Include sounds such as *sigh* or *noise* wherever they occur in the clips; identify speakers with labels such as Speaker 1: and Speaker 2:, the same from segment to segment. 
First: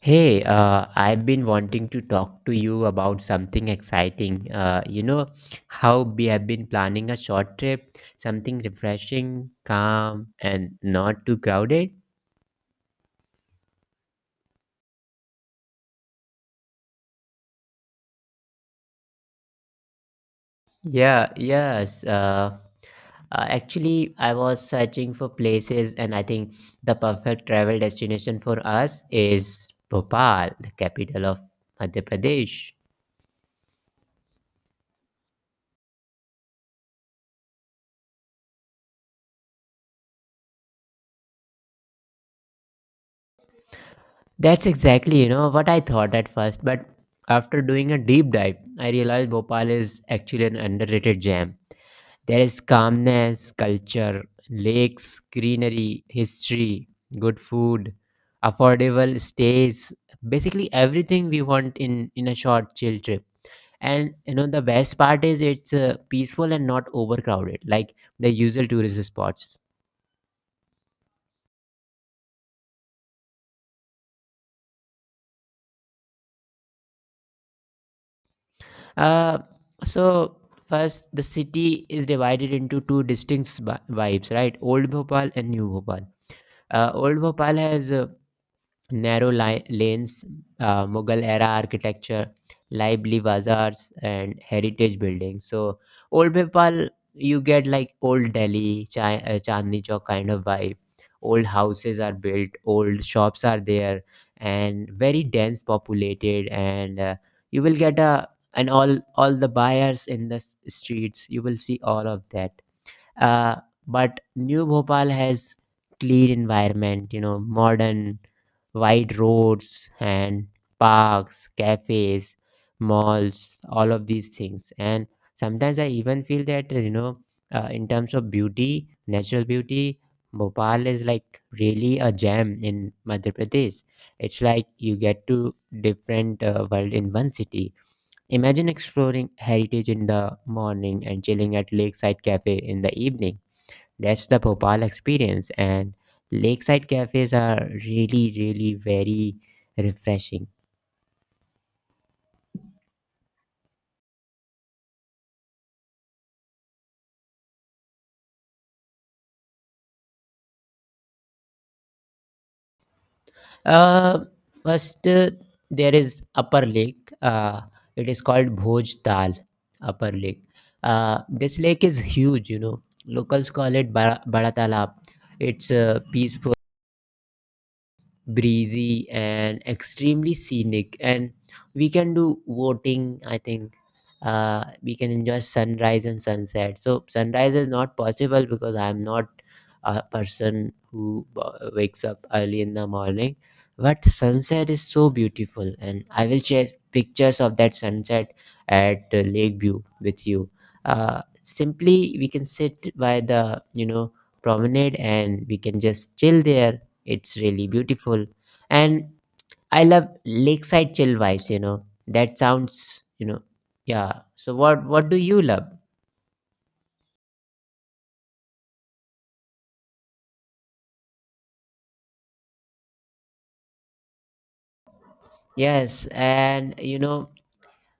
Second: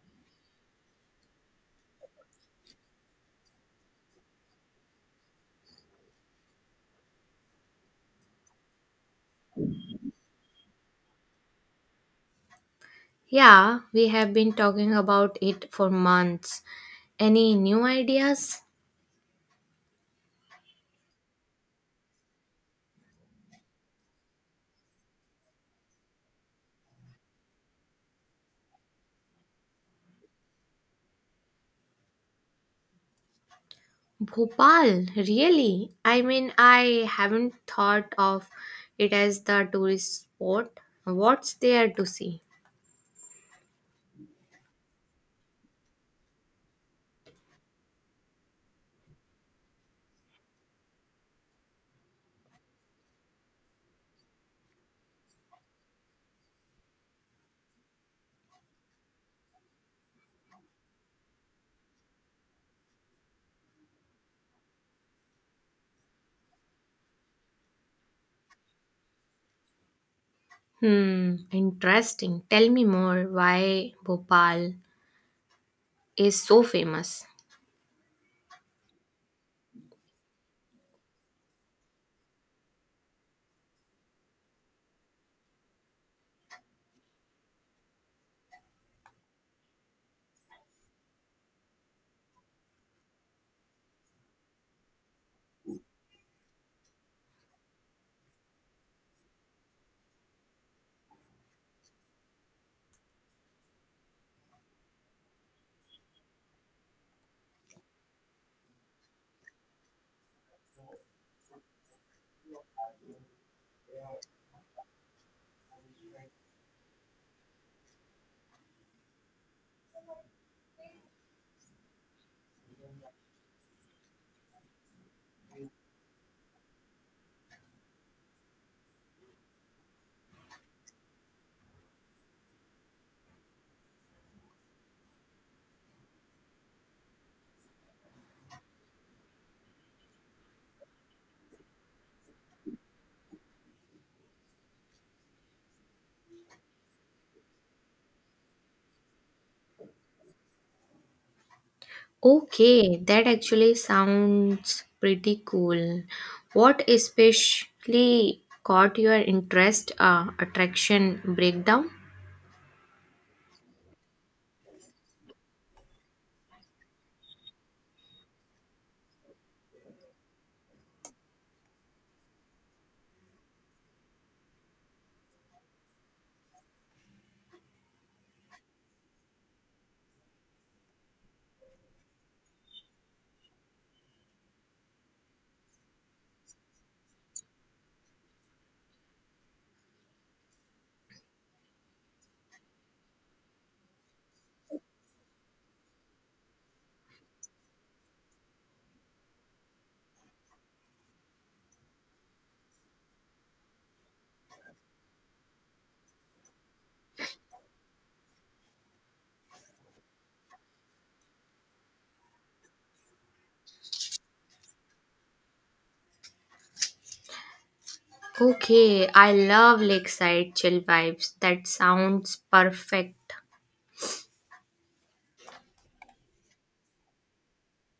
Speaker 1: Hey, I've been wanting to talk to you about something exciting. You know how we have been planning a short trip, something refreshing, calm, and not too crowded?
Speaker 2: Yeah, we have been talking about it for months. Any new ideas?
Speaker 1: Yeah, yes. Actually, I was searching for places, and I think the perfect travel destination for us is Bhopal, the capital of Madhya Pradesh.
Speaker 2: Bhopal, really? I mean, I haven't thought of it as the tourist spot. What's there to see?
Speaker 1: That's exactly what I thought at first, but after doing a deep dive, I realized Bhopal is actually an underrated gem. There is calmness, culture, lakes, greenery, history, good food, affordable stays, basically everything we want in a short chill trip. And you know the best part is it's peaceful and not overcrowded like the usual tourist spots.
Speaker 2: Hmm, interesting. Tell me more why Bhopal is so famous.
Speaker 1: Uh, so first, the city is divided into two distinct vibes, right? Old Bhopal and New Bhopal. Old Bhopal has narrow lanes, Mughal era architecture, lively bazaars, and heritage buildings. So, Old Bhopal, you get like Old Delhi, Chandni Chowk kind of vibe. Old houses are built, old shops are there, and very dense populated. And you will get a and all the buyers in the streets. You will see all of that. uh, but New Bhopal has clean environment, modern, wide roads and parks, cafes, malls, all of these things. And sometimes I even feel that, in terms of beauty, natural beauty, Bhopal is like really a gem in Madhya Pradesh. It's like you get to different world in one city. Imagine exploring heritage in the morning and chilling at lakeside cafe in the evening. That's the Bhopal experience, and lakeside cafes are really, really very refreshing.
Speaker 2: Okay, that actually sounds pretty cool. What especially caught your interest? Attraction breakdown?
Speaker 1: Uh, first, there is Upper Lake. It is called Bhoj Tal, Upper Lake. This lake is huge. Locals call it Bada Talab. It's peaceful, breezy, and extremely scenic, and we can do boating, I think. We can enjoy sunrise and sunset. So sunrise is not possible because I'm not a person who wakes up early in the morning, but sunset is so beautiful, and I will share pictures of that sunset at lakeview with you. Simply, we can sit by the promenade, and we can just chill there. It's really beautiful. And I love lakeside chill vibes. That sounds, yeah. So what do you love?
Speaker 2: Okay, I love lakeside chill vibes. That sounds perfect.
Speaker 1: Yes, and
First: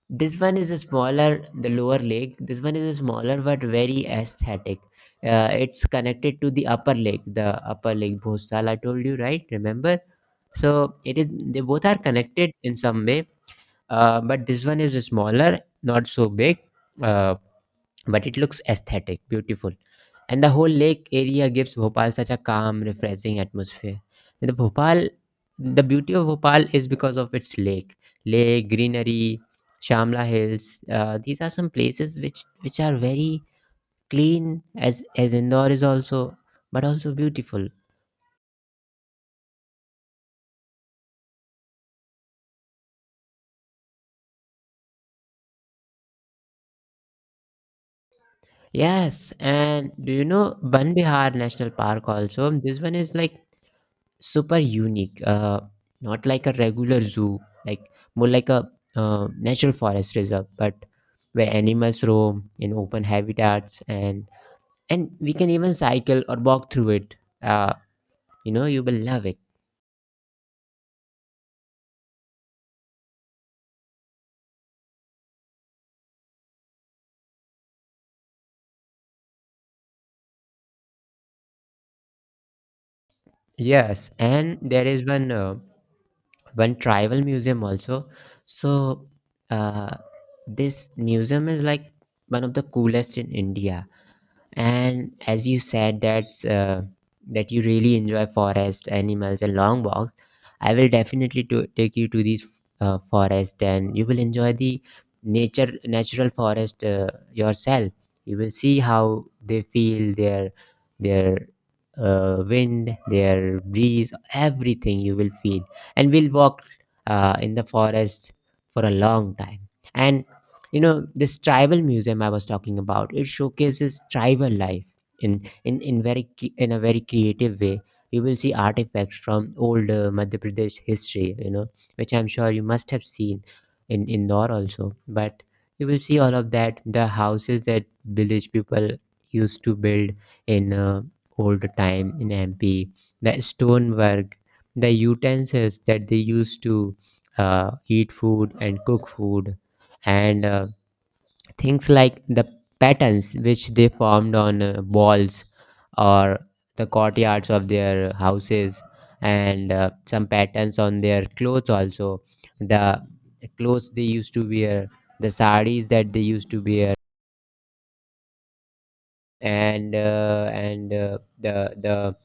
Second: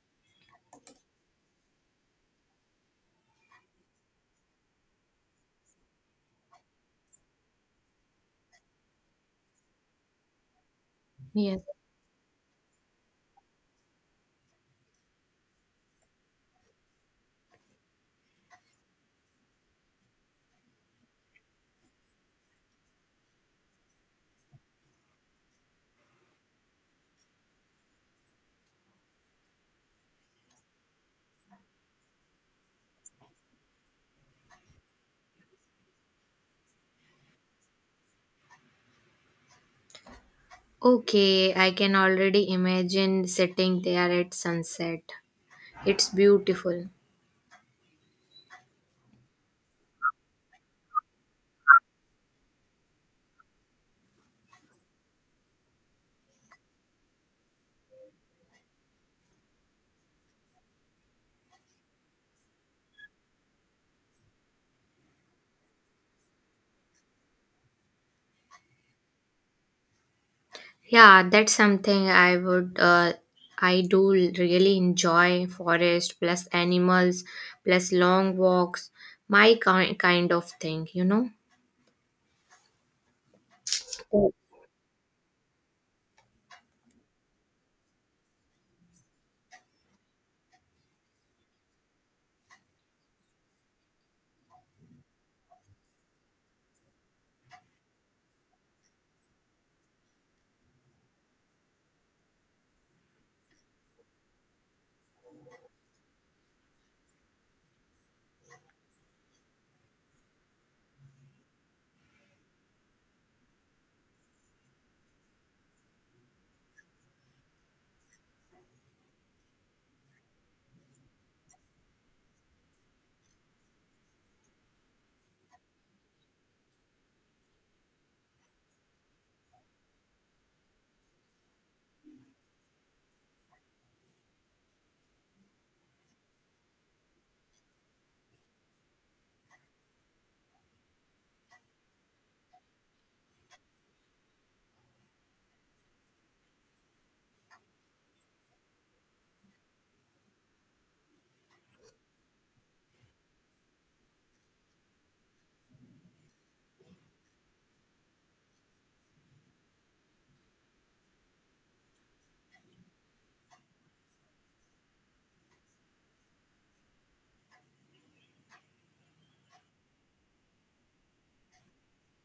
Speaker 1: this one is a smaller, the lower lake. This one is a smaller but very aesthetic. It's connected to the upper lake Bhostal I told you, right? Remember? So it is. They
Speaker 2: Yes.
Speaker 1: both are connected in some way. But this one is smaller, not so big. Uh, but it looks aesthetic, beautiful, and the whole lake area gives Bhopal such a calm, refreshing atmosphere. The Bhopal, the beauty of Bhopal is because of its lake, lake greenery, Shamla Hills. These are some places which are very clean, as Indore is also, but also beautiful.
Speaker 2: Okay, I can already imagine sitting there at sunset. It's beautiful.
Speaker 1: Yes, and do you know Ban Bihar National Park also? This one is like super unique, not like a regular zoo, like more like a natural forest reserve, but where animals roam in open habitats, and we can even cycle or walk through it. uh, you know you will love it.
Speaker 2: Yeah, that's something I would I do really enjoy forest plus animals plus long walks, my kind of thing.
Speaker 1: Yes, and there is one tribal museum also. So uh, this museum is like one of the coolest in India, and as you said that you really enjoy forest animals and long walks. I will definitely to take you to these forest, and you will enjoy the nature natural forest, yourself. You will see how they feel their their wind, their breeze, everything you will feel, and we'll walk in the forest for a long time. And you know this tribal museum I was talking about, it showcases tribal life in in a very creative way. You will see artifacts from old Madhya Pradesh history, which I'm sure you must have seen in Indore also. But you will see all of that, the houses that village people used to build in old time in MP, the stonework, the utensils that they used to uh, eat food and cook food, and things like the patterns which they formed on walls or the courtyards of their houses, and some patterns on their clothes also. The clothes they used to wear, the saris that they used to wear and uh, and uh, the the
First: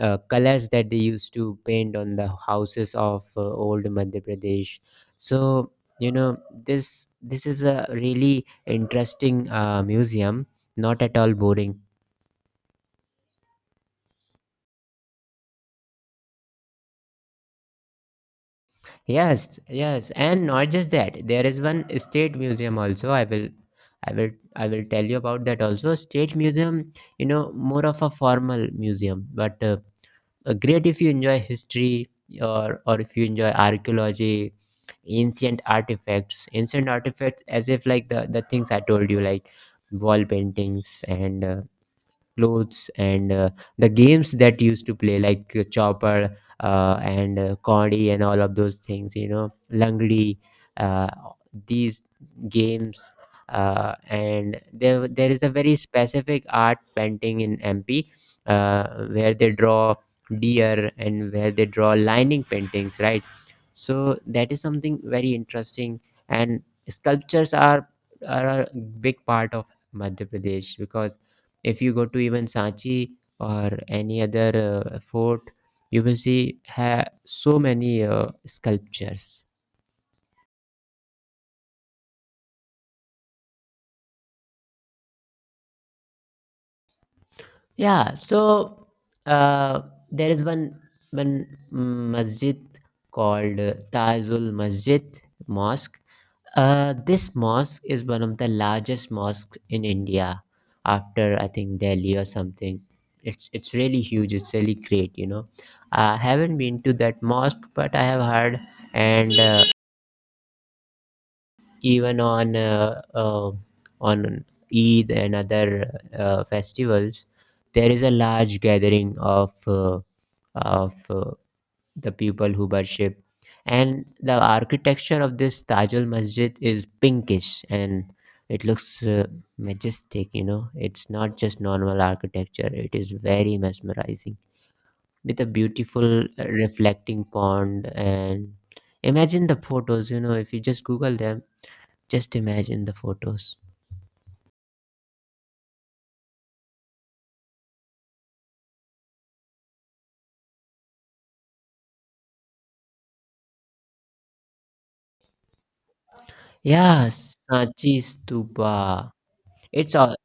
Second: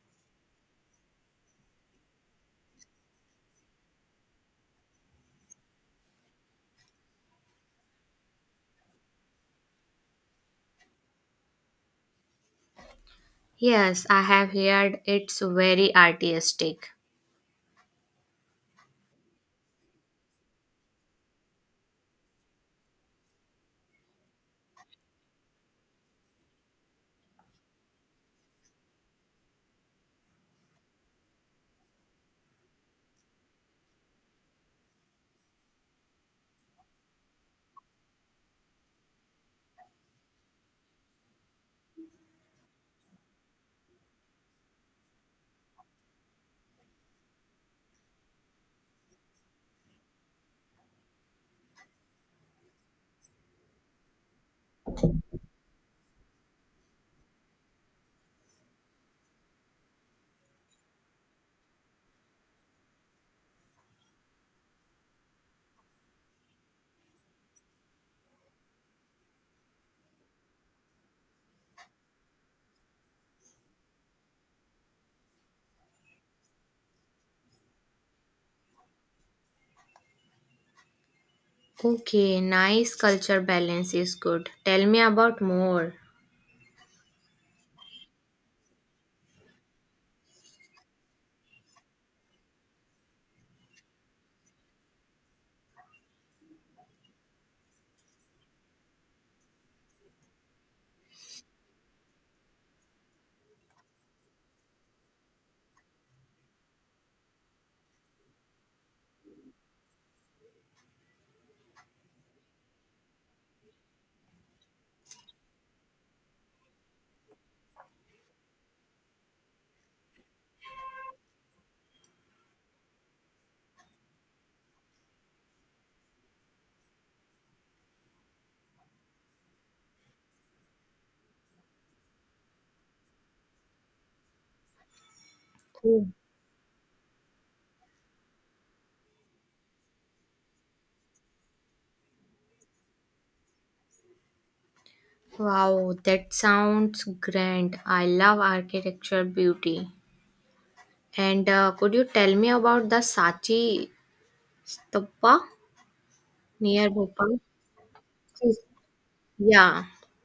Speaker 1: uh, colors that they used to paint on the houses of old Madhya Pradesh. So, you know, this is a really interesting museum, not at all boring.
Speaker 2: Yes, I have heard it's very artistic.
Speaker 1: Yes, yes, and not just that. There is one state museum also. I will tell you about that also. State museum, more of a formal museum, but. Great if you enjoy history, or if you enjoy archaeology, ancient artifacts, as if like the things I told you, like wall paintings and clothes, and the games that used to play, like chopper, and Condy, and all of those things, langdi. uh, these games. And there is a very specific art painting in MP, uh, where they draw deer and where they draw lining paintings, right? So that is something very interesting, and sculptures are a big part of Madhya Pradesh, because if you go to even Sanchi or any other fort, you will see so many sculptures.
Speaker 2: Okay, nice culture balance is good. Tell me about more.
Speaker 1: Yeah, so uh, there is one masjid called Tajul Masjid Mosque. This mosque is one of the largest mosques in India, after I think Delhi or something. It's really huge. It's really great. You know, I haven't been to that mosque, but I have heard, and even on Eid and other festivals, there is a large gathering of of uh, the people who worship, and the architecture of this Tajul Masjid is pinkish, and it looks majestic. You know, it's not just normal architecture; it is very mesmerizing, with a
Speaker 2: Oh.
Speaker 1: beautiful reflecting pond. And imagine the photos, if you just Google them. Just imagine the photos.
Speaker 2: Wow, that sounds grand. I love architecture beauty. And could you tell me about the Sachi Stupa near
Speaker 1: Yeah,
Speaker 2: Bhopal?
Speaker 1: Sanchi Stupa.
Speaker 2: Yeah.
Speaker 1: It's all.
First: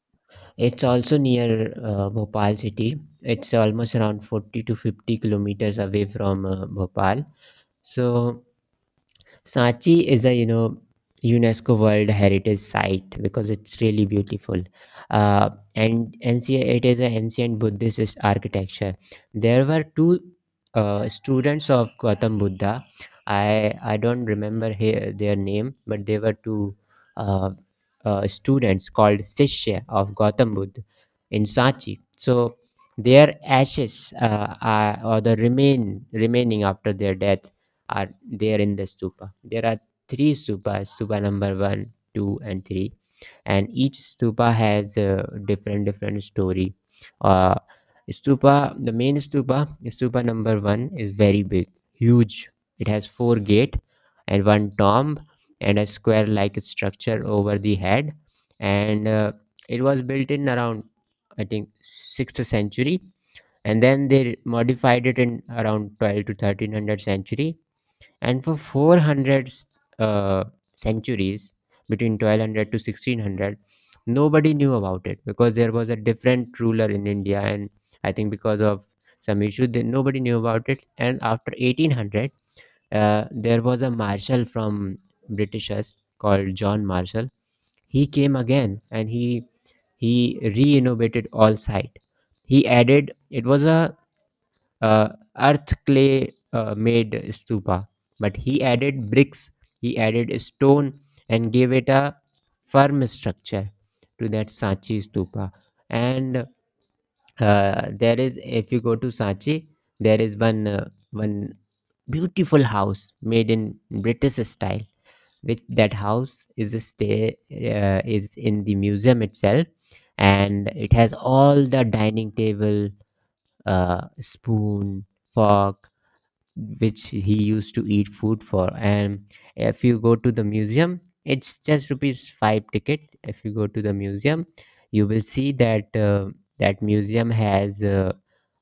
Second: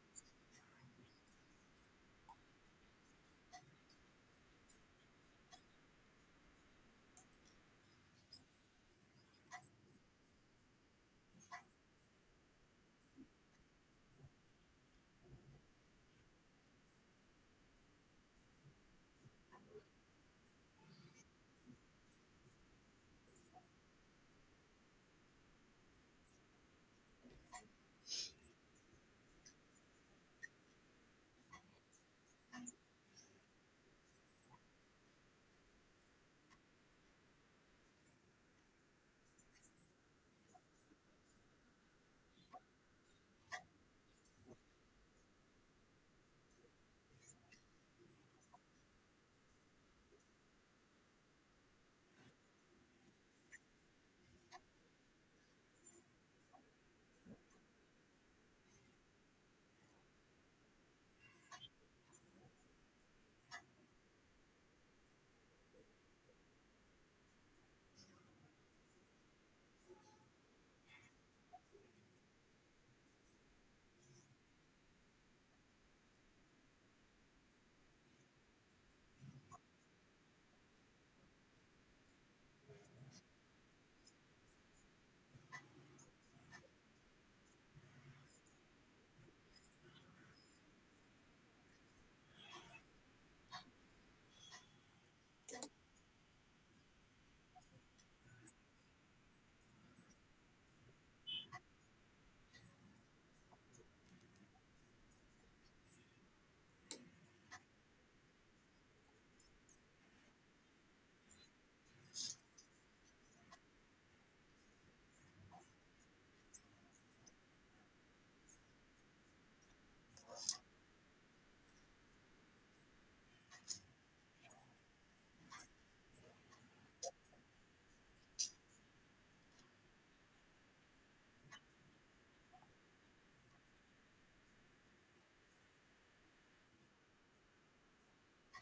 Speaker 1: It's also near Bhopal city. It's almost around 40 to 50 kilometers away from Bhopal. So Sanchi is a, UNESCO World Heritage Site, because it's really beautiful, uh, and ancient. It is an ancient Buddhist architecture. There were two students of Gautam Buddha. I don't remember their name, but they were two uh, students called Sishya of Gautam Buddha in Sanchi. So their ashes are, or the remaining after their death, are there in the stupa. There are three stupas: stupa number one, two, and three, and each stupa has a different story. Uh, the main stupa, stupa number one, is very big, huge. It has four gate and one tomb and a square-like structure over the head, and it was built in around, I think, sixth century, and then they modified it in around twelve to thirteen hundred century, and for 400 uh, centuries between 1200 to 1600, nobody knew about it, because there was a different ruler in India, and I think because of some issue, nobody knew about it. And after 1800, there was a marshal from britishers called John Marshall. He came again, and he re-innovated all site. He added, it was a uh, earth clay made stupa, but he added bricks, he added stone, and gave it a firm structure to that Sanchi Stupa. And there is, if you go to Sanchi, there is one beautiful house made in british style, which that house is a stay, is in the museum itself, and it has all the dining table, spoon, fork, which he used to eat food for. And if you go to the museum, it's just 5 rupees ticket. If you go to the museum, you will see that that museum has uh,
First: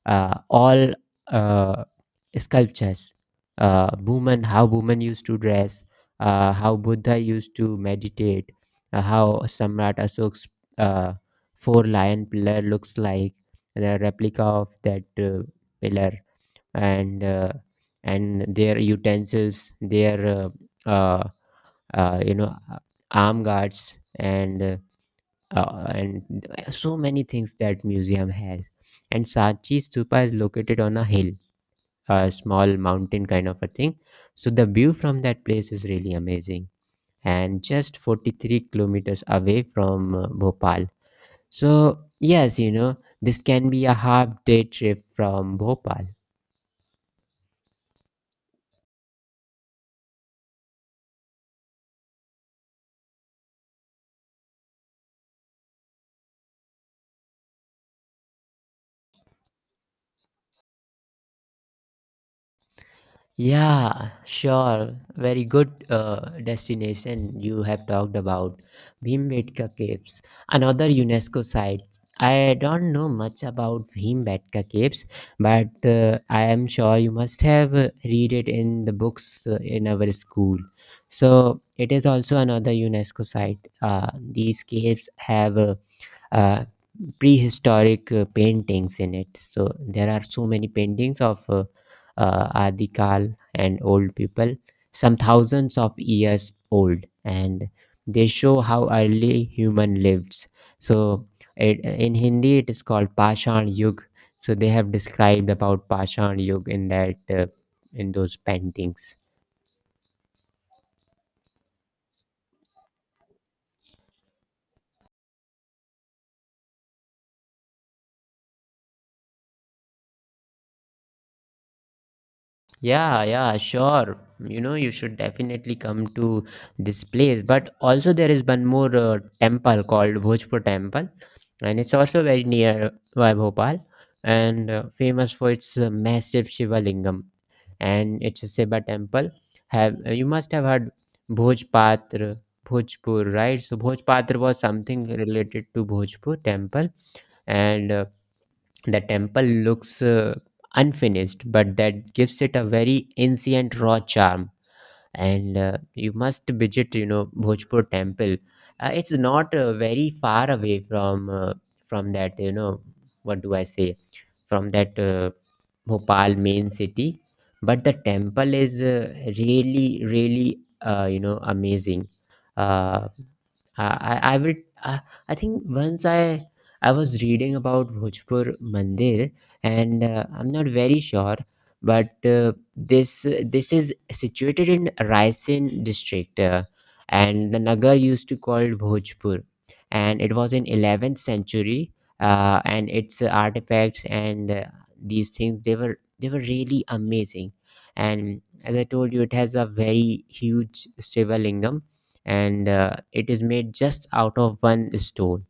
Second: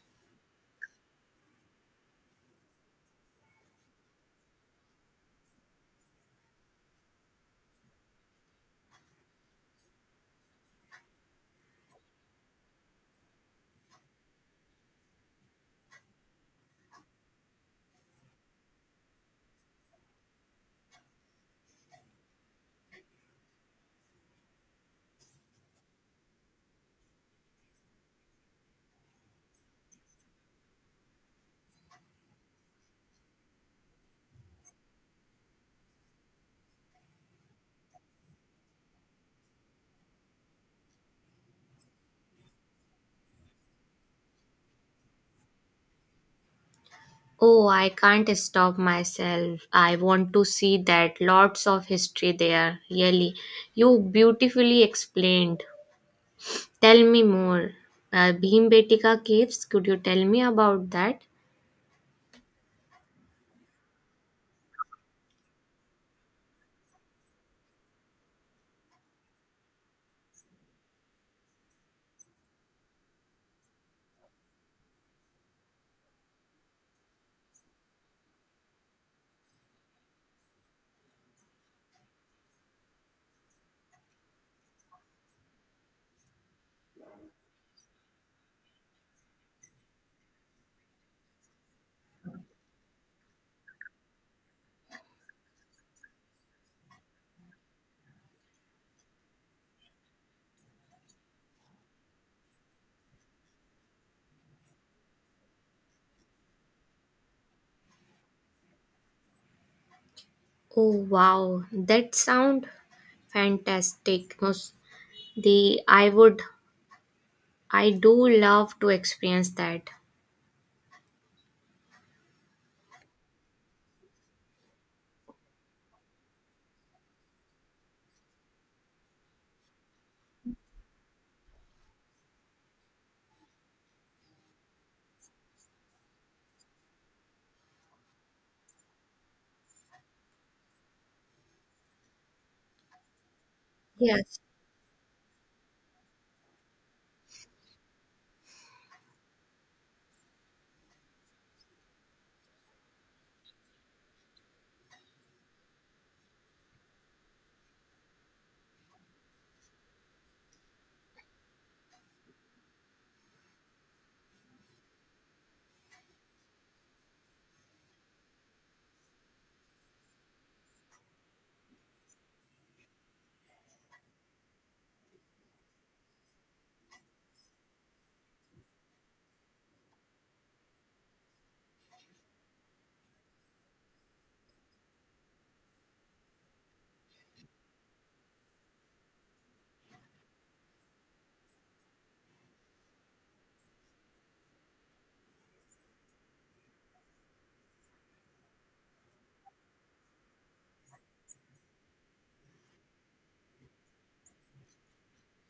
Speaker 1: uh, all uh, sculptures. Women, how women used to dress, how Buddha used to meditate, how Samrat Ashok's uh, four lion pillar looks like, the replica of that pillar, and their utensils, their uh, uh, uh, you know uh, arm guards, and so many things that museum has. And Sachi Stupa is located on a hill, a small mountain kind of a thing. So the view from that place is really amazing, and just 43 kilometers away from Bhopal. So yes, you know this can be a half day trip from Bhopal.
Speaker 2: Oh, I can't stop myself. I want to see that. Lots of history there, really. You beautifully explained. Tell me more. Bhim Betika caves, could you tell me about that?
Speaker 1: Yeah, sure. Very good destination you have talked about. Bhimbetka Caves, another UNESCO site. I don't know much about Bhimbetka Caves, but I am sure you must have read it in the books in our school. So it is also another UNESCO site. These caves have uh, prehistoric paintings in it. So there are so many paintings of Adikal and old people, some thousands of years old, and they show how early human lived. So it, in Hindi, it is called Pashan Yug. So they have described about Pashan Yug in that in those paintings.
Speaker 2: Oh wow, that sound fantastic. Mos- The I do love to experience that.
Speaker 1: Yeah, yeah, sure. You know, you should definitely come to this place. But also, there is one more temple called Bhojpur Temple, and it's also very near by Bhopal and famous for its massive Shiva Lingam. And it's a Shiva temple. Have you must have heard Bhojpatra, Bhojpur, right? So Bhojpatra
Speaker 2: Yes.
Speaker 1: was something related to Bhojpur temple, and the temple looks unfinished, but that gives it a very ancient, raw charm and you must visit, you know, Bhojpur temple. Uh, it's not very far away from that you know what do I say from that Bhopal main city, but the temple is really really, you know, amazing. uh, I, I I will I, I think once I was reading about Bhojpur Mandir and I'm not very sure, but uh, this is situated in Raisin district, and the Nagar used to called Bhojpur, and it was in 11th century, and its artifacts and uh, these things they were really amazing. And as I told you, it has a very huge Shivalingam, and it is made just out of one stone,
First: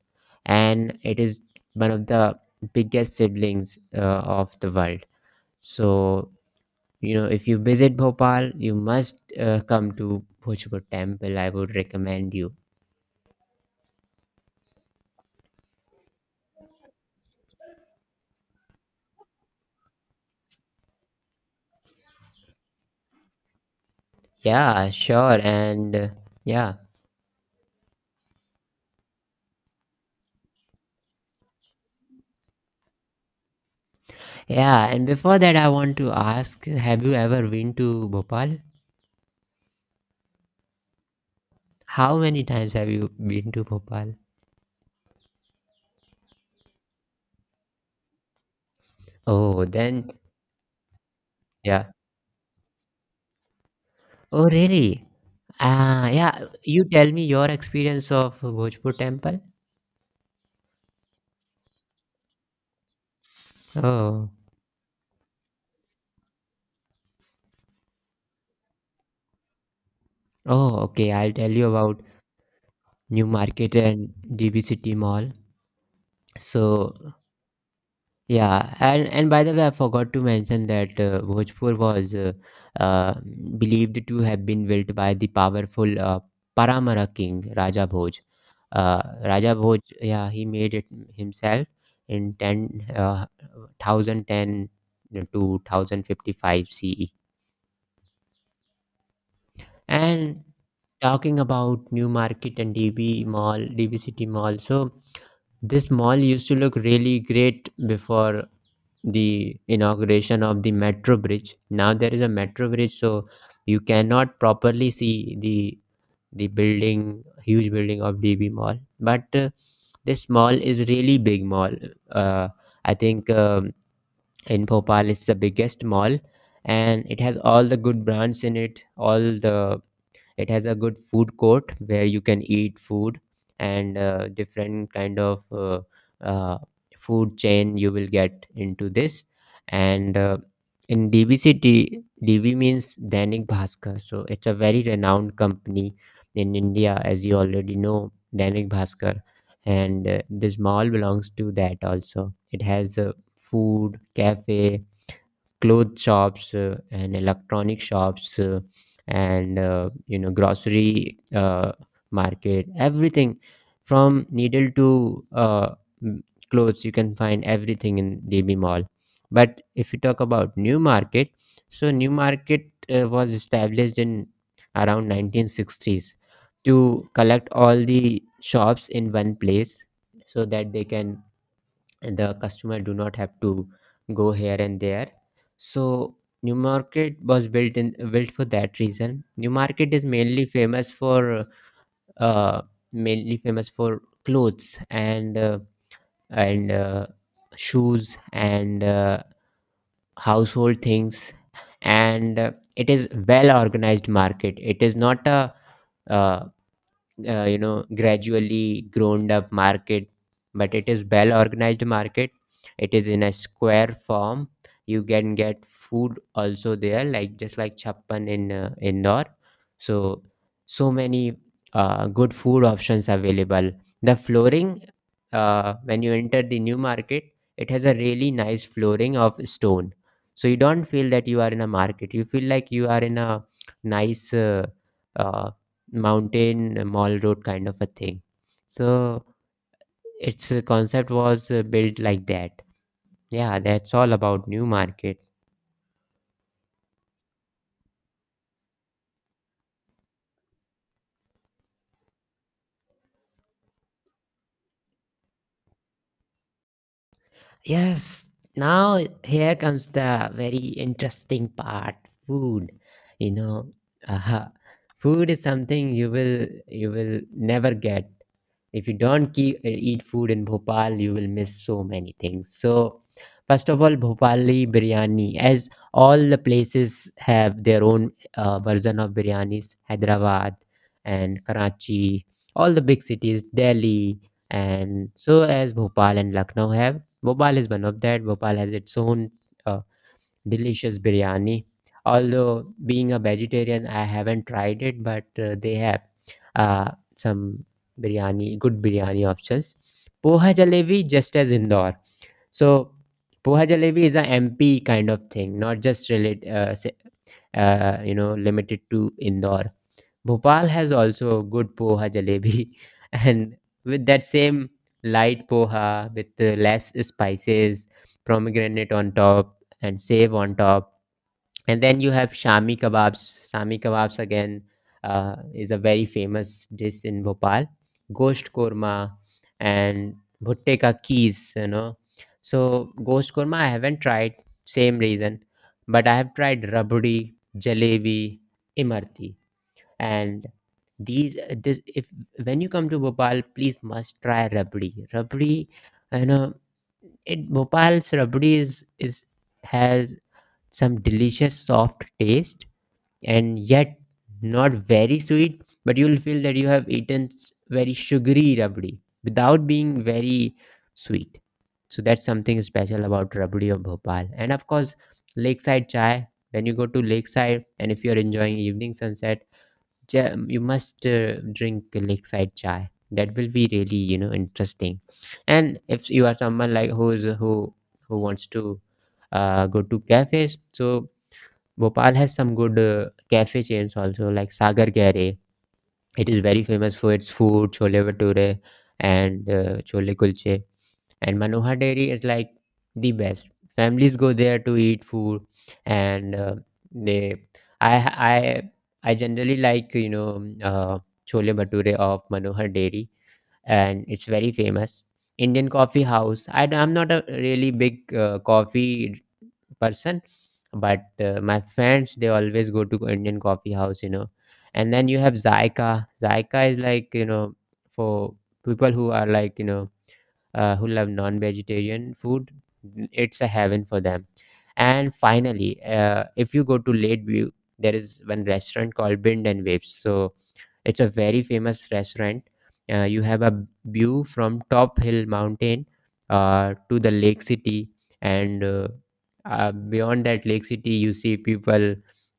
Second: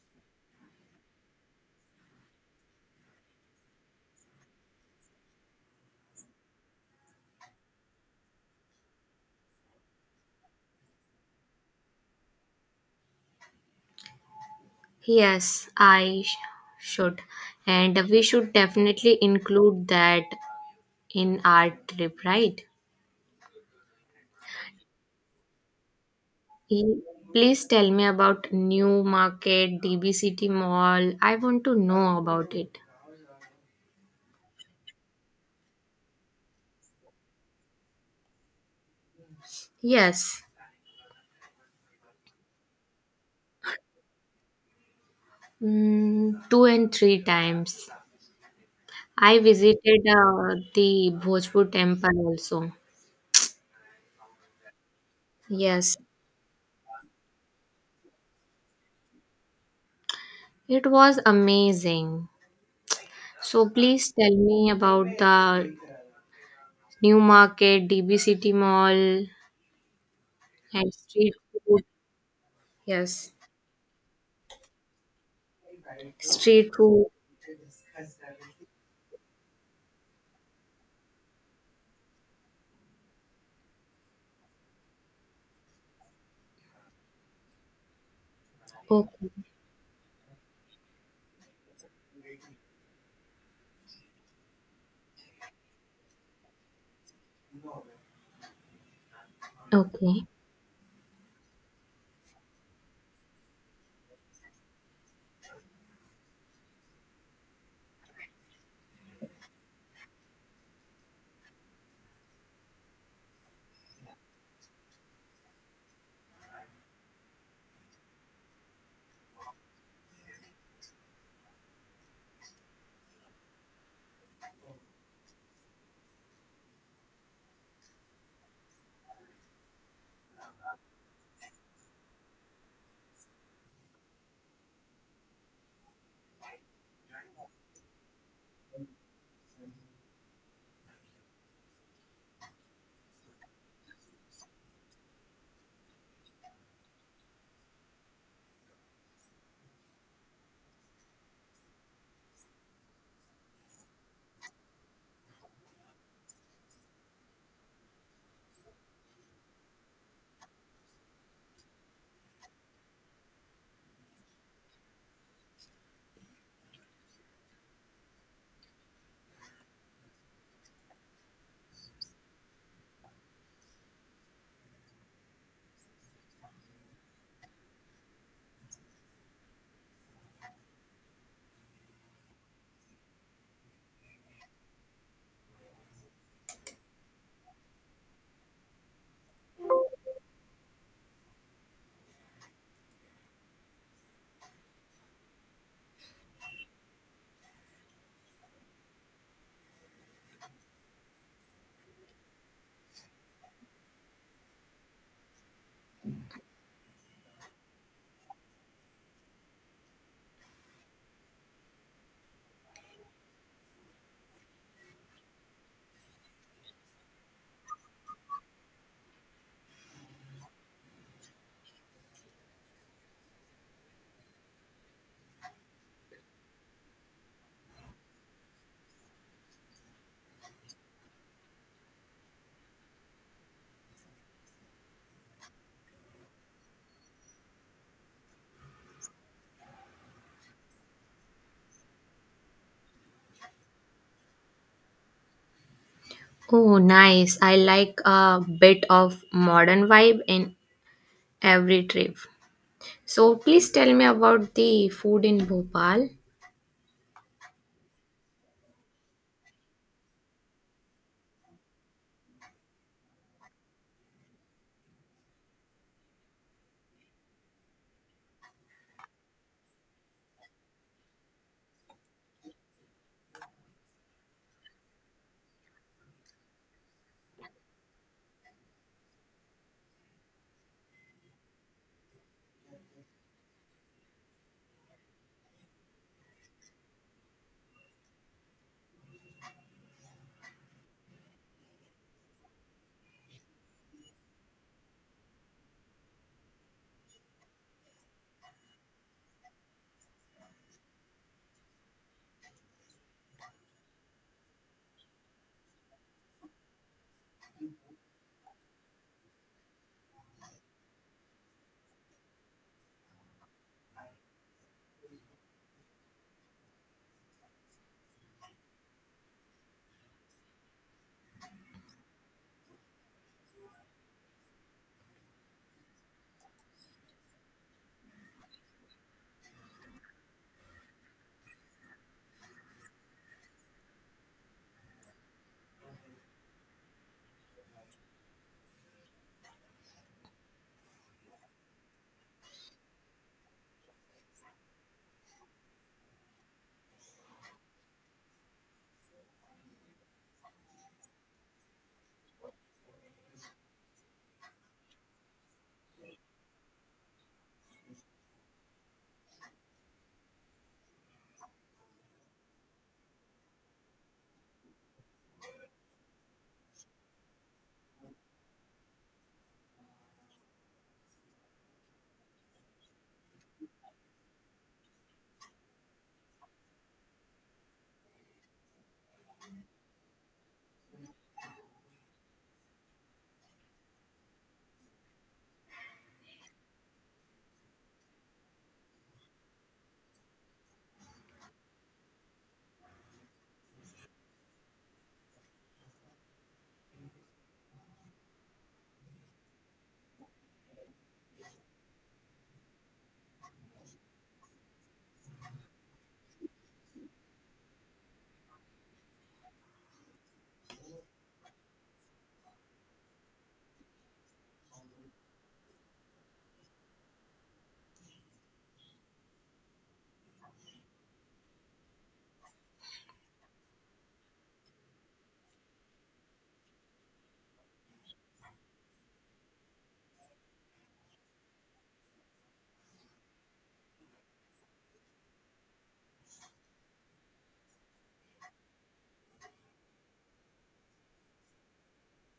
Speaker 1: and it is one of the biggest siblings of the world. So you know, if you visit Bhopal, you must come to Bhojpur temple, I would recommend you.
Speaker 2: Yes, I should. And we should definitely include that in our trip, right?
Speaker 1: Yeah, sure, and yeah.
Speaker 2: E- Please tell me about New Market, DBCT Mall. I want to know about it.
Speaker 1: Yeah, and before that, I want to ask, have you ever been to Bhopal?
Speaker 2: Yes,
Speaker 1: How many times have you been to Bhopal?
Speaker 2: two and three times. I
Speaker 1: Oh
Speaker 2: visited
Speaker 1: then,
Speaker 2: the Bhojpur
Speaker 1: yeah.
Speaker 2: temple also.
Speaker 1: Oh really.
Speaker 2: Yes,
Speaker 1: Ah yeah, you tell me your experience of Bhojpur temple.
Speaker 2: it was amazing. So please
Speaker 1: Oh.
Speaker 2: tell me about the new market, DB City Mall,
Speaker 1: Oh
Speaker 2: and
Speaker 1: okay, I'll
Speaker 2: street
Speaker 1: tell you
Speaker 2: food.
Speaker 1: about New
Speaker 2: Yes,
Speaker 1: Market and DB City Mall.
Speaker 2: street food.
Speaker 1: So yeah, and by the way, I forgot to mention that Bhojpur was uh, believed to have been built by the powerful Paramara king Raja Bhoj.
Speaker 2: Okay,
Speaker 1: Raja Bhoj, yeah, he made it himself in 10, 1010 to 1055 CE.
Speaker 2: okay.
Speaker 1: And talking about New Market and DB Mall, DB City Mall, so this mall used to look really great before the inauguration of the metro bridge. Now there is a metro bridge, so you cannot properly see the building, huge building of DB Mall. But this mall is really big mall. Uh, I think in Bhopal it's the biggest mall, and it has all the good brands in it, all the it has a good food court where you can eat food, and different kind of uh, food chain you will get into this. And in DBCT, DB means Dainik Bhaskar. So it's a very renowned company in India, as you already know, Dainik Bhaskar. And this mall belongs to that also. It has food, cafe, cloth shops and electronic shops, and you know, grocery market, everything from needle to m- clothes. You can find everything in DB Mall. But if you talk about New Market, so New Market was established in around 1960s to collect all the shops in one place, so that they can the customer do not have to go here and there. So New Market was built in built for that reason. New Market is mainly famous for uh clothes and shoes and household things. And it is well organized market, it is not a uh, you know, gradually grown up market, but it is well organized market. It is in a square form. You can get food also there, like just like chappan in Indore. So so many good food options available. The flooring, when you enter the new market, it has a really nice flooring of stone, so you don't feel that you are in a market, you feel like you are in a nice uh, mountain mall road kind of a thing. So its concept was built like that. Yeah, that's all about New Market.
Speaker 2: Oh, nice. I like a bit of modern vibe in every trip. So please tell me about the food in Bhopal.
Speaker 1: Yes, now here comes the very interesting part, food. You know, uh, *laughs* food is something you will never get. If you don't keep, eat food in Bhopal, you will miss so many things. So first of all, Bhopali biryani, as all the places have their own version of biryanis, Hyderabad and Karachi, all the big cities, Delhi, and so as Bhopal and Lucknow have. Bhopal is one of that. Bhopal has its own uh, delicious biryani. Although being a vegetarian, I haven't tried it, but they have uh, some biryani, good biryani options. Poha jalebi, just as Indore. So poha jalebi is a MP kind of thing, not just you know, limited to Indore. Bhopal has also good poha jalebi, *laughs* and with that same light poha with less spices, pomegranate on top, and save on top. And then you have shami kebabs. Shami kebabs again is a very famous dish in Bhopal. Ghost korma and bhutte ka keez, you know. So ghost korma I haven't tried, same reason, but I have tried rabdi, jalebi, imarti and these this if when you come to Bhopal, please must try rabdi. Rabdi, you know, it Bhopal's rabdi is has some delicious soft taste and yet not very sweet, but you'll feel that you have eaten very sugary rabdi without being very sweet. So that's something special about rabdi of Bhopal, and of course, lakeside chai. When you go to lakeside, and if you're enjoying evening sunset, you must drink lakeside chai. That will be really, you know, interesting. And if you are someone like who wants to go to cafes, so Bhopal has some good cafe chains also, like Sagar Gare. It is very famous for its food, chole bhature and chole kulche. And Manohar Dairy is like the best. Families go there to eat food, and they I I I generally like, you know, uh, chole bhature of Manohar Dairy, and it's very famous. Indian coffee house. I am not a really big coffee person, but my friends they always go to Indian coffee house, you know. And then you have Zyka. Zyka is like, you know, for people who are like, you know, who love non-vegetarian food. It's a heaven for them. And finally if you go to Lakeview, there is one restaurant called Bind and Waves. So it's a very famous restaurant. You have a view from Top Hill Mountain to the Lake City, and beyond that Lake City, you see people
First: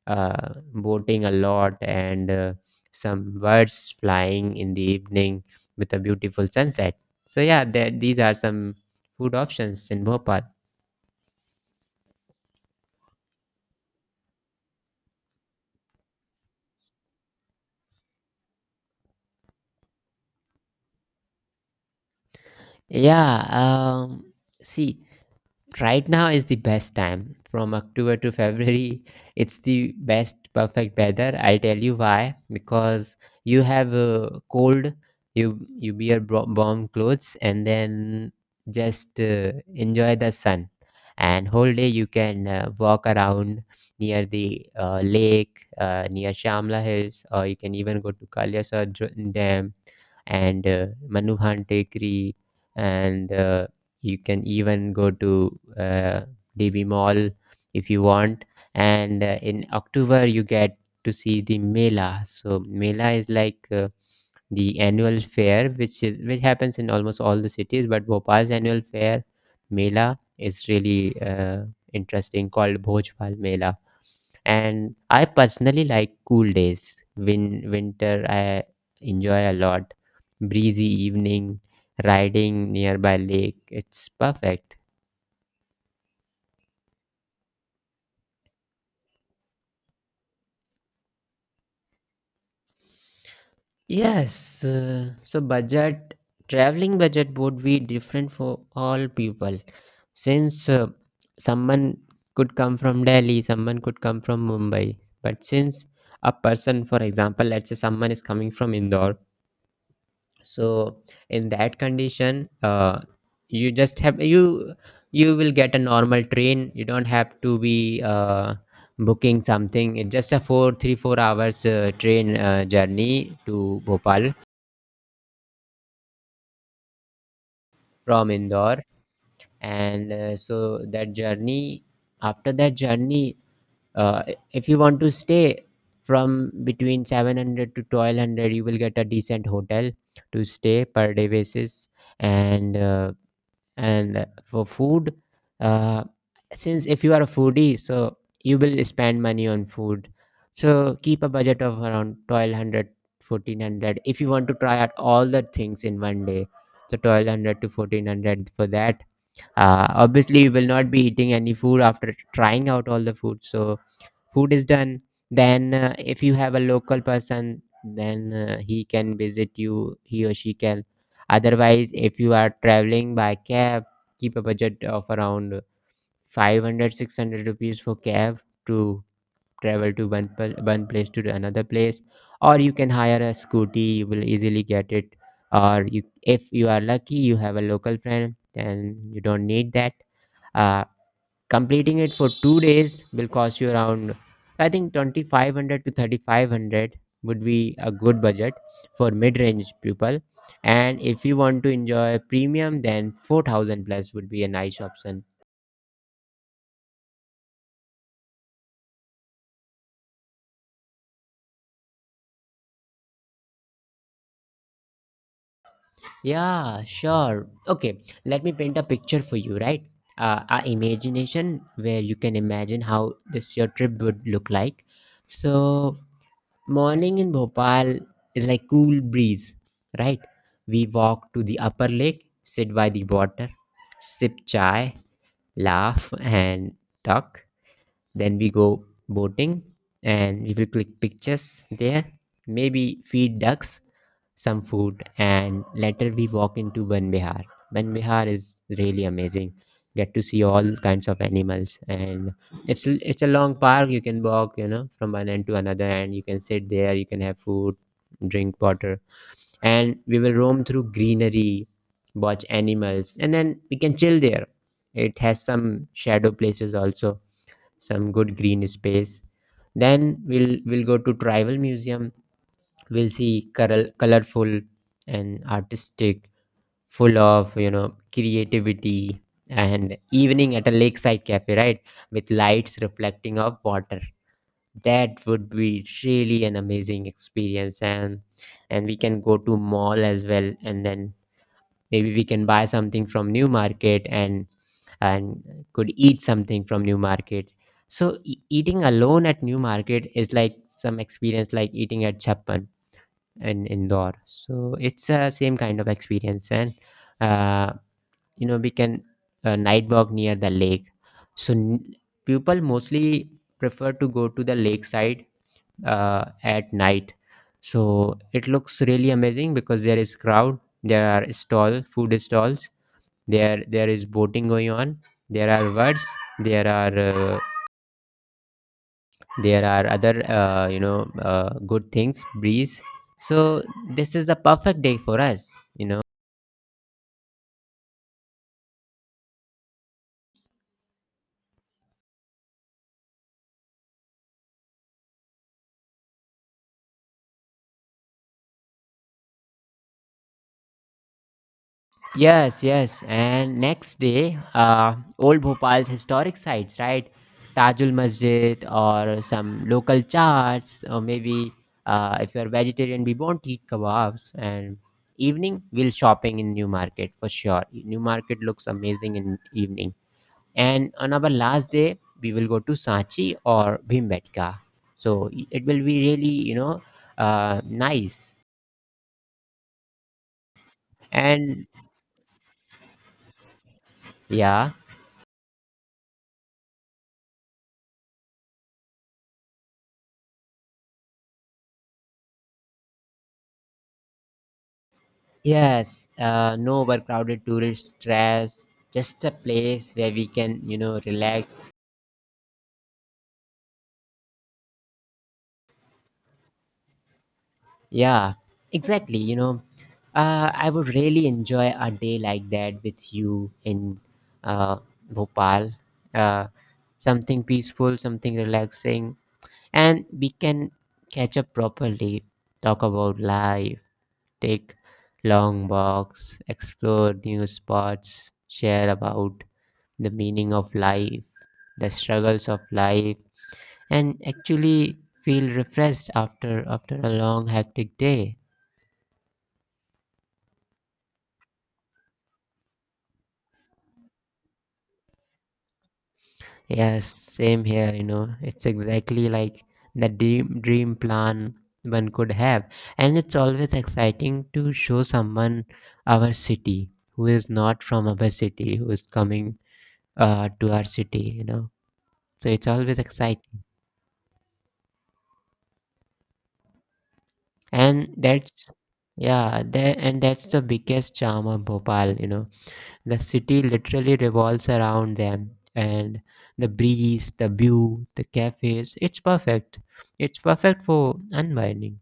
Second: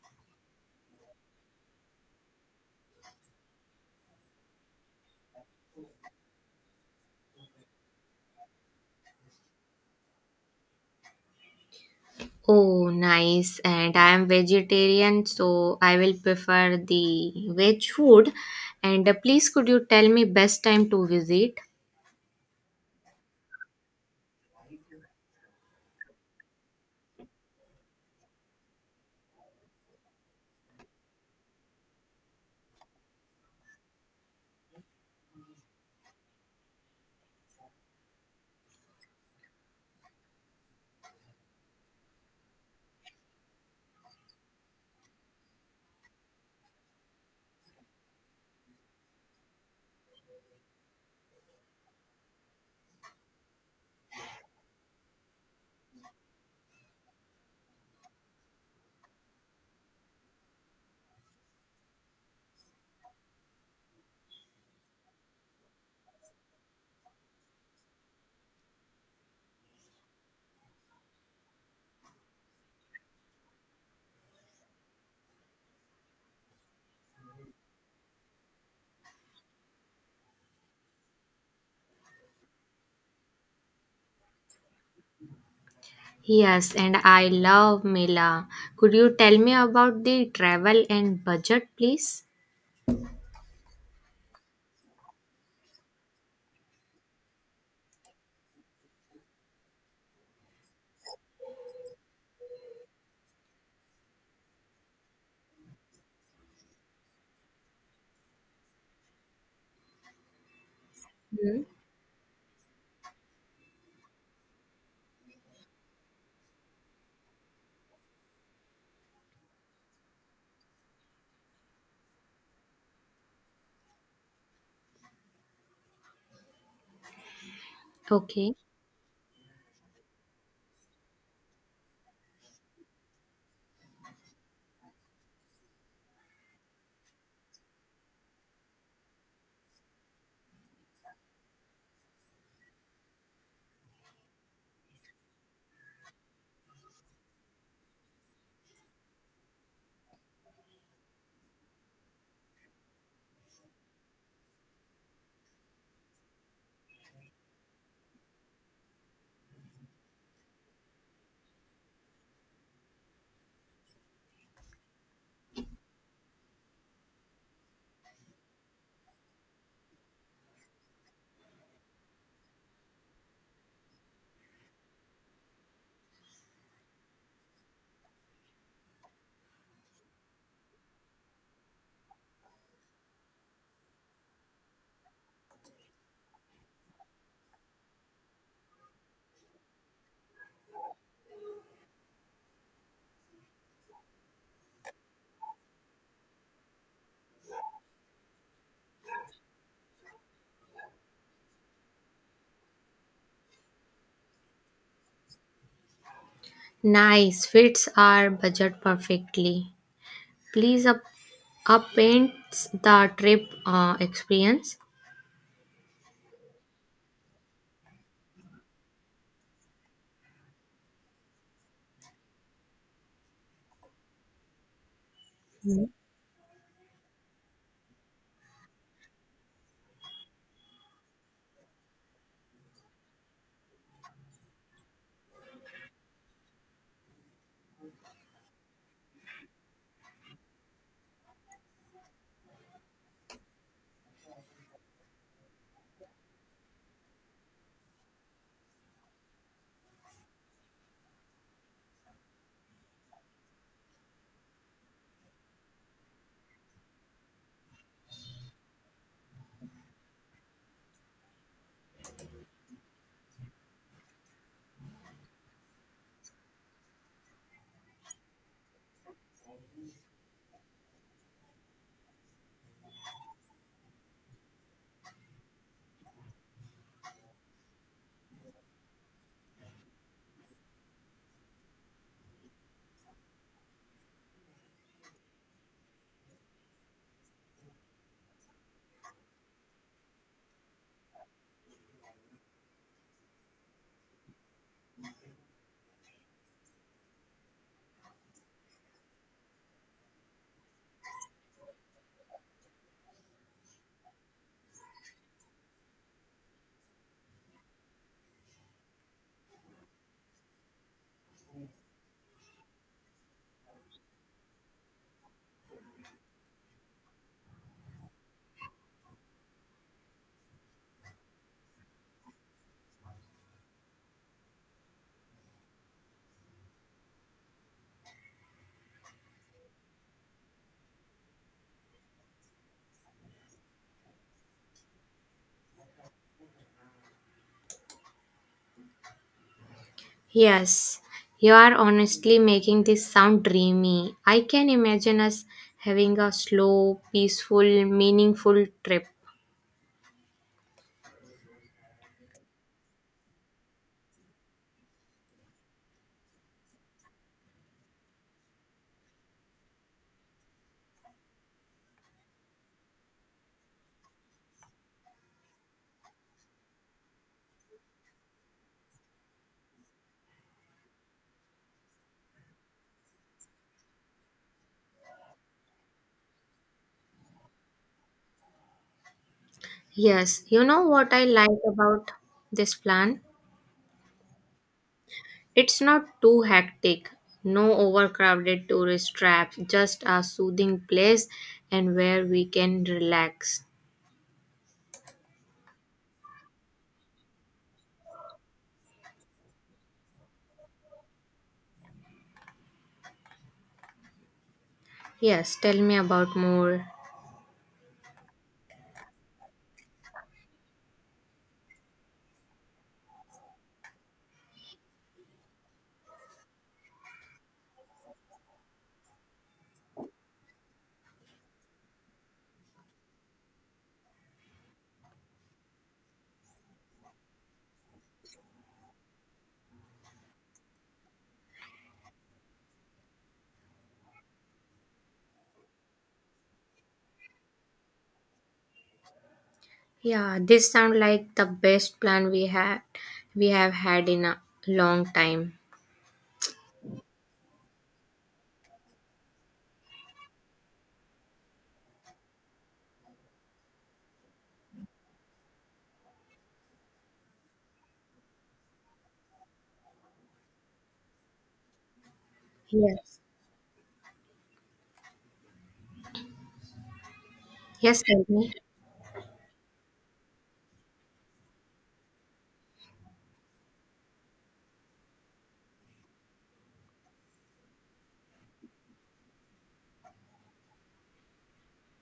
Speaker 1: boating a lot, and some birds flying in the evening with a beautiful sunset. So yeah, there, these are some food options in Bhopal.
Speaker 2: Oh, nice. And I am vegetarian, so I will prefer the veg food. And please, could you tell me best time to visit?
Speaker 1: Yeah, see, right now is the best time, from October to February. It's the best perfect weather. I'll tell you why, because you have a cold, you wear warm clothes, and then just enjoy the sun, and whole day you can walk around near the lake, near Shamla Hills, or you can even go to Kalyasar Dam and Manuhan Tekri, and you can even go to DB Mall if you want. And in October you get to see the mela. So mela is like the annual fair which is which happens in almost all the cities, but Bhopal's annual fair mela is really interesting, called Bhojpal Mela. And I personally like cool days. Winter I enjoy a lot. Breezy evening, riding nearby lake. It's perfect.
Speaker 2: Yes, and I love Mela. Could you tell me about the travel and budget, please?
Speaker 1: Yes, so budget traveling budget would be different for all people since someone could come from Delhi, someone could come from Mumbai, but since a person, for example, let's say someone is coming from Indore, so in
Speaker 2: Hmm.
Speaker 1: that condition you just have you you will get a normal train. You don't have to be booking something. It's just a 4 3 4 hours train journey to Bhopal from
Speaker 2: Okay.
Speaker 1: Indore. And so that journey after that journey uh, if you want to stay from between 700 to 1200 you will get a decent hotel to stay per day basis. And uh, and for food, uh, since if you are a foodie, so you will spend money on food, so keep a budget of around 1,200, 1,400 if you want to try out all the things in one day. So 1200 to 1400 for that. Obviously you will not be eating any food after trying out all the food, so food is done. Then if you have a local person, then he can visit you, he or she can. Otherwise, if you are traveling by cab, keep a budget of around 500, 600 rupees for cab to travel to one place to the another place. Or you can hire a scooty, you will easily get it. Or you, if you are lucky, you have a local friend, then you don't need that. uh, Completing it for 2 days will cost you around, I think, 2500 to 3500 would be a good budget for mid range people. And if you want to enjoy premium, then 4000 plus would be a nice option.
Speaker 2: Nice. Fits our budget perfectly. Please up paints the trip experience.
Speaker 1: Yeah, sure. Okay, let me paint a picture for you, right? A imagination where you can imagine how this your trip would look like. So morning in Bhopal is like cool breeze, right? We walk to the upper lake, sit by the water, sip chai, laugh and talk. Then we go boating and we will click pictures there. Maybe feed ducks some food, and later we walked into Ban Bihar. Ban Bihar is really amazing. Get to see all kinds of animals, and it's a long park. You can walk, you know, from one end to another, and you can sit there. You can have food, drink water, and we will roam through greenery, watch animals, and then we can chill there. It has some shadow places also, some good green space. Then we'll go to Tribal Museum. We'll see colorful and artistic, full of creativity, and evening at a lakeside cafe, right, with lights reflecting off water. That would be really an amazing experience, and we can go to mall as well, and then maybe we can buy something from New Market, and could eat something from New Market. So eating alone at New Market is like some experience like eating at Chapman in Indore. So it's a same kind of experience. And uh, we can night walk near the lake. So people mostly prefer to go to the lakeside at night. So it looks really amazing because there is crowd, there are stall food stalls, there is boating going on, there are birds, there are uh, there are other good things, breeze. So this is the perfect day for us.
Speaker 2: Yes, you are honestly making this sound dreamy. I can imagine us having a slow, peaceful, meaningful trip.
Speaker 1: Yes, yes. And next day, old Bhopal's historic sites, right? Tajul Masjid or some local charts, or maybe if you're vegetarian we won't eat kebabs. And evening we'll shopping in New Market for sure. New Market looks amazing in evening. And on our last day we will go to Sanchi or Bhimbetka. So it will be really nice.
Speaker 2: Yes, you know what I like
Speaker 1: And
Speaker 2: about this plan?
Speaker 1: Yeah.
Speaker 2: It's not too hectic, no overcrowded tourist traps, just a soothing place and where we can relax.
Speaker 1: Yes, no overcrowded tourist stress, just a place where we can relax.
Speaker 2: Yes, tell me about more.
Speaker 1: Yeah, exactly, I would really enjoy a day like that with you in uh, Bhopal. uh, something peaceful, something relaxing. And we can catch up properly, talk about life, take long walks, explore new spots, share about the meaning of life, the struggles of life, and actually feel refreshed after a long hectic day.
Speaker 2: Yeah, this sounds like the best plan we have had in a long time.
Speaker 1: Yes, same here, you know. It's exactly like the dream plan one could have. And it's always exciting to show someone our city who is not from our city, who is coming to our city, you know. So it's always
Speaker 2: Yes.
Speaker 1: exciting.
Speaker 2: Yes,
Speaker 1: And
Speaker 2: tell me.
Speaker 1: that's Yeah, there and that's the biggest charm of Bhopal, you know. The city literally revolves around them, and the breeze, the view, the cafes, it's perfect. It's perfect for unwinding.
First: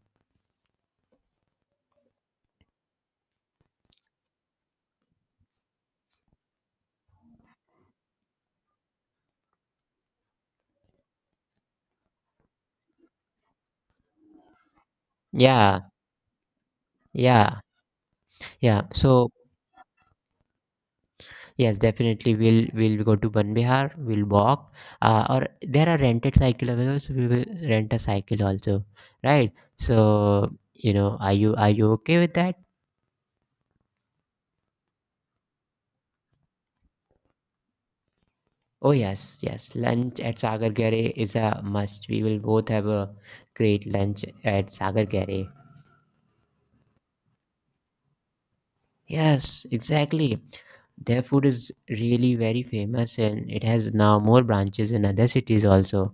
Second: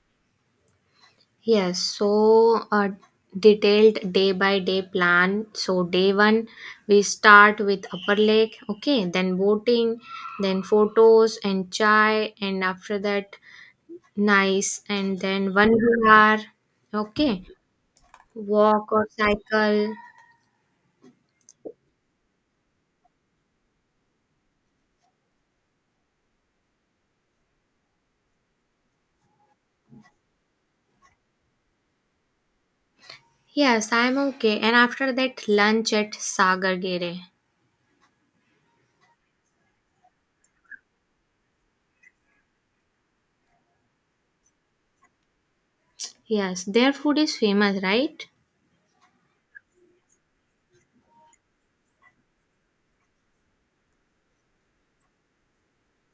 Speaker 2: Yes, so a detailed day by day plan. So, day one, we start with upper lake, okay, then boating, then photos and chai, and after that, nice, and then one
Speaker 1: Yeah,
Speaker 2: hour, okay,
Speaker 1: yeah, yeah.
Speaker 2: walk or
Speaker 1: So
Speaker 2: cycle.
Speaker 1: yes, definitely we'll go to Ban Bihar. We'll walk. Or there are rented cycle available, so we will rent a cycle also, right? So are you okay with that?
Speaker 2: Yes, I'm okay. And after that, lunch at Sagar Gere.
Speaker 1: Oh yes, yes. Lunch at Sagar Gare is a must. We will both have a great lunch at Sagar Gare.
Speaker 2: Yes, their food is famous, right?
Speaker 1: Yes, exactly. Their food is really very famous and it has now more branches in other cities also.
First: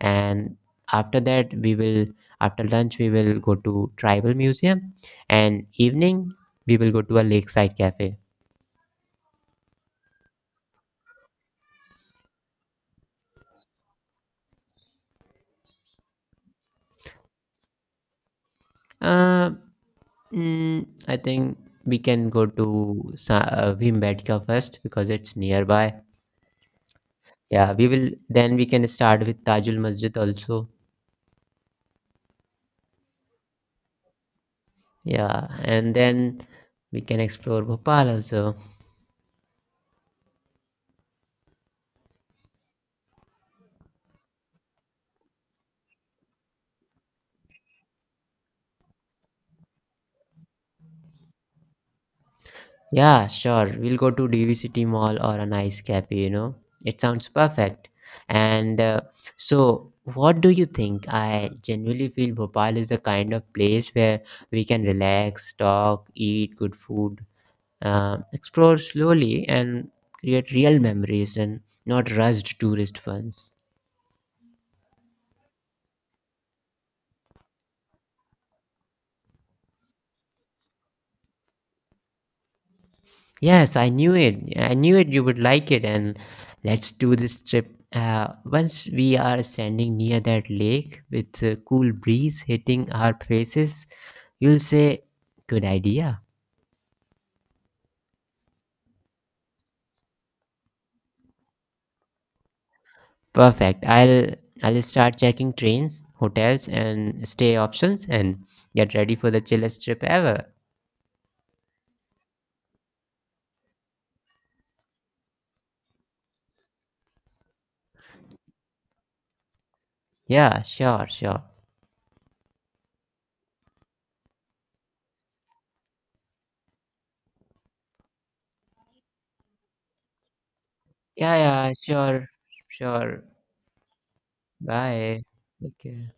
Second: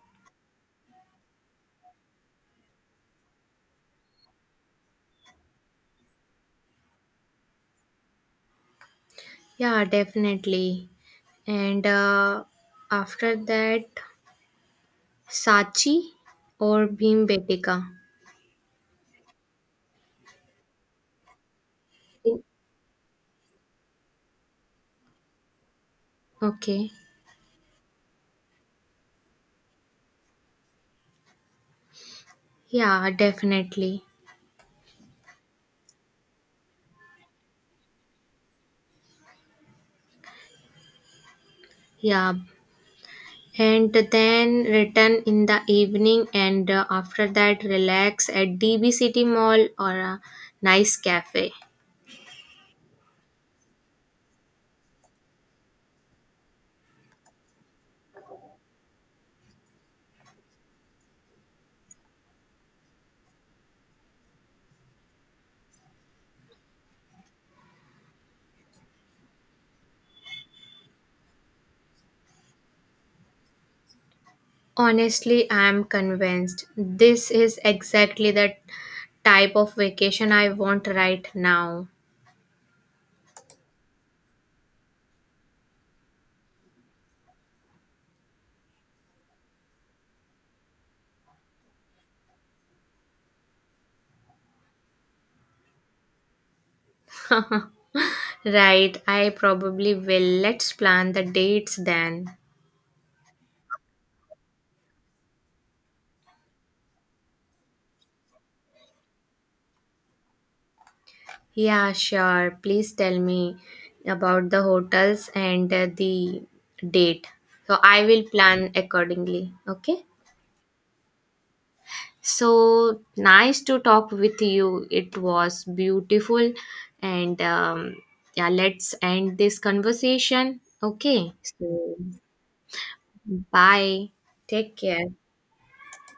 Speaker 1: And after that, we will, after lunch, we will go to Tribal Museum. And evening, we will go to a lakeside cafe.
Speaker 2: Yeah, definitely. And after that, Sachi or Bhimbetka?
Speaker 1: Uh, mm, I think we can
Speaker 2: In-
Speaker 1: go to Bhimbetka first because it's nearby.
Speaker 2: Okay.
Speaker 1: Yeah, we will, then we can start with Tajul Masjid also.
Speaker 2: Yeah, definitely.
Speaker 1: Yeah, and then we can explore Bhopal also.
Speaker 2: Yeah. And then return in the evening and after that relax at DB City Mall or a nice cafe.
Speaker 1: Yeah, sure. We'll go to DVCT Mall or a nice cafe, you know. It sounds perfect. And so, what do you think? I genuinely feel Bhopal is the kind of place where we can relax, talk, eat good food, explore slowly, and create real memories and not rushed tourist ones.
Speaker 2: Honestly, I am convinced this is exactly the type of vacation I want right now.
Speaker 1: Yes, I knew it. I knew it you would like it. And let's do this trip. Once we are standing near that lake with a cool breeze hitting our faces, you'll say, "Good idea."
Speaker 2: Right, I probably will. Let's plan the dates then.
Speaker 1: Perfect. I'll start checking trains, hotels, and stay options, and get ready for the chillest trip ever.
Speaker 2: Yeah, sure. Please tell me about the hotels and the date. So I will plan accordingly. Okay.
Speaker 1: Yeah, sure, sure.
Speaker 2: So nice to talk with you. It was beautiful. And yeah, let's end this conversation. Okay.
Speaker 1: Yeah, yeah,
Speaker 2: So
Speaker 1: sure, sure.
Speaker 2: bye. Take care.
Speaker 1: Bye. Okay.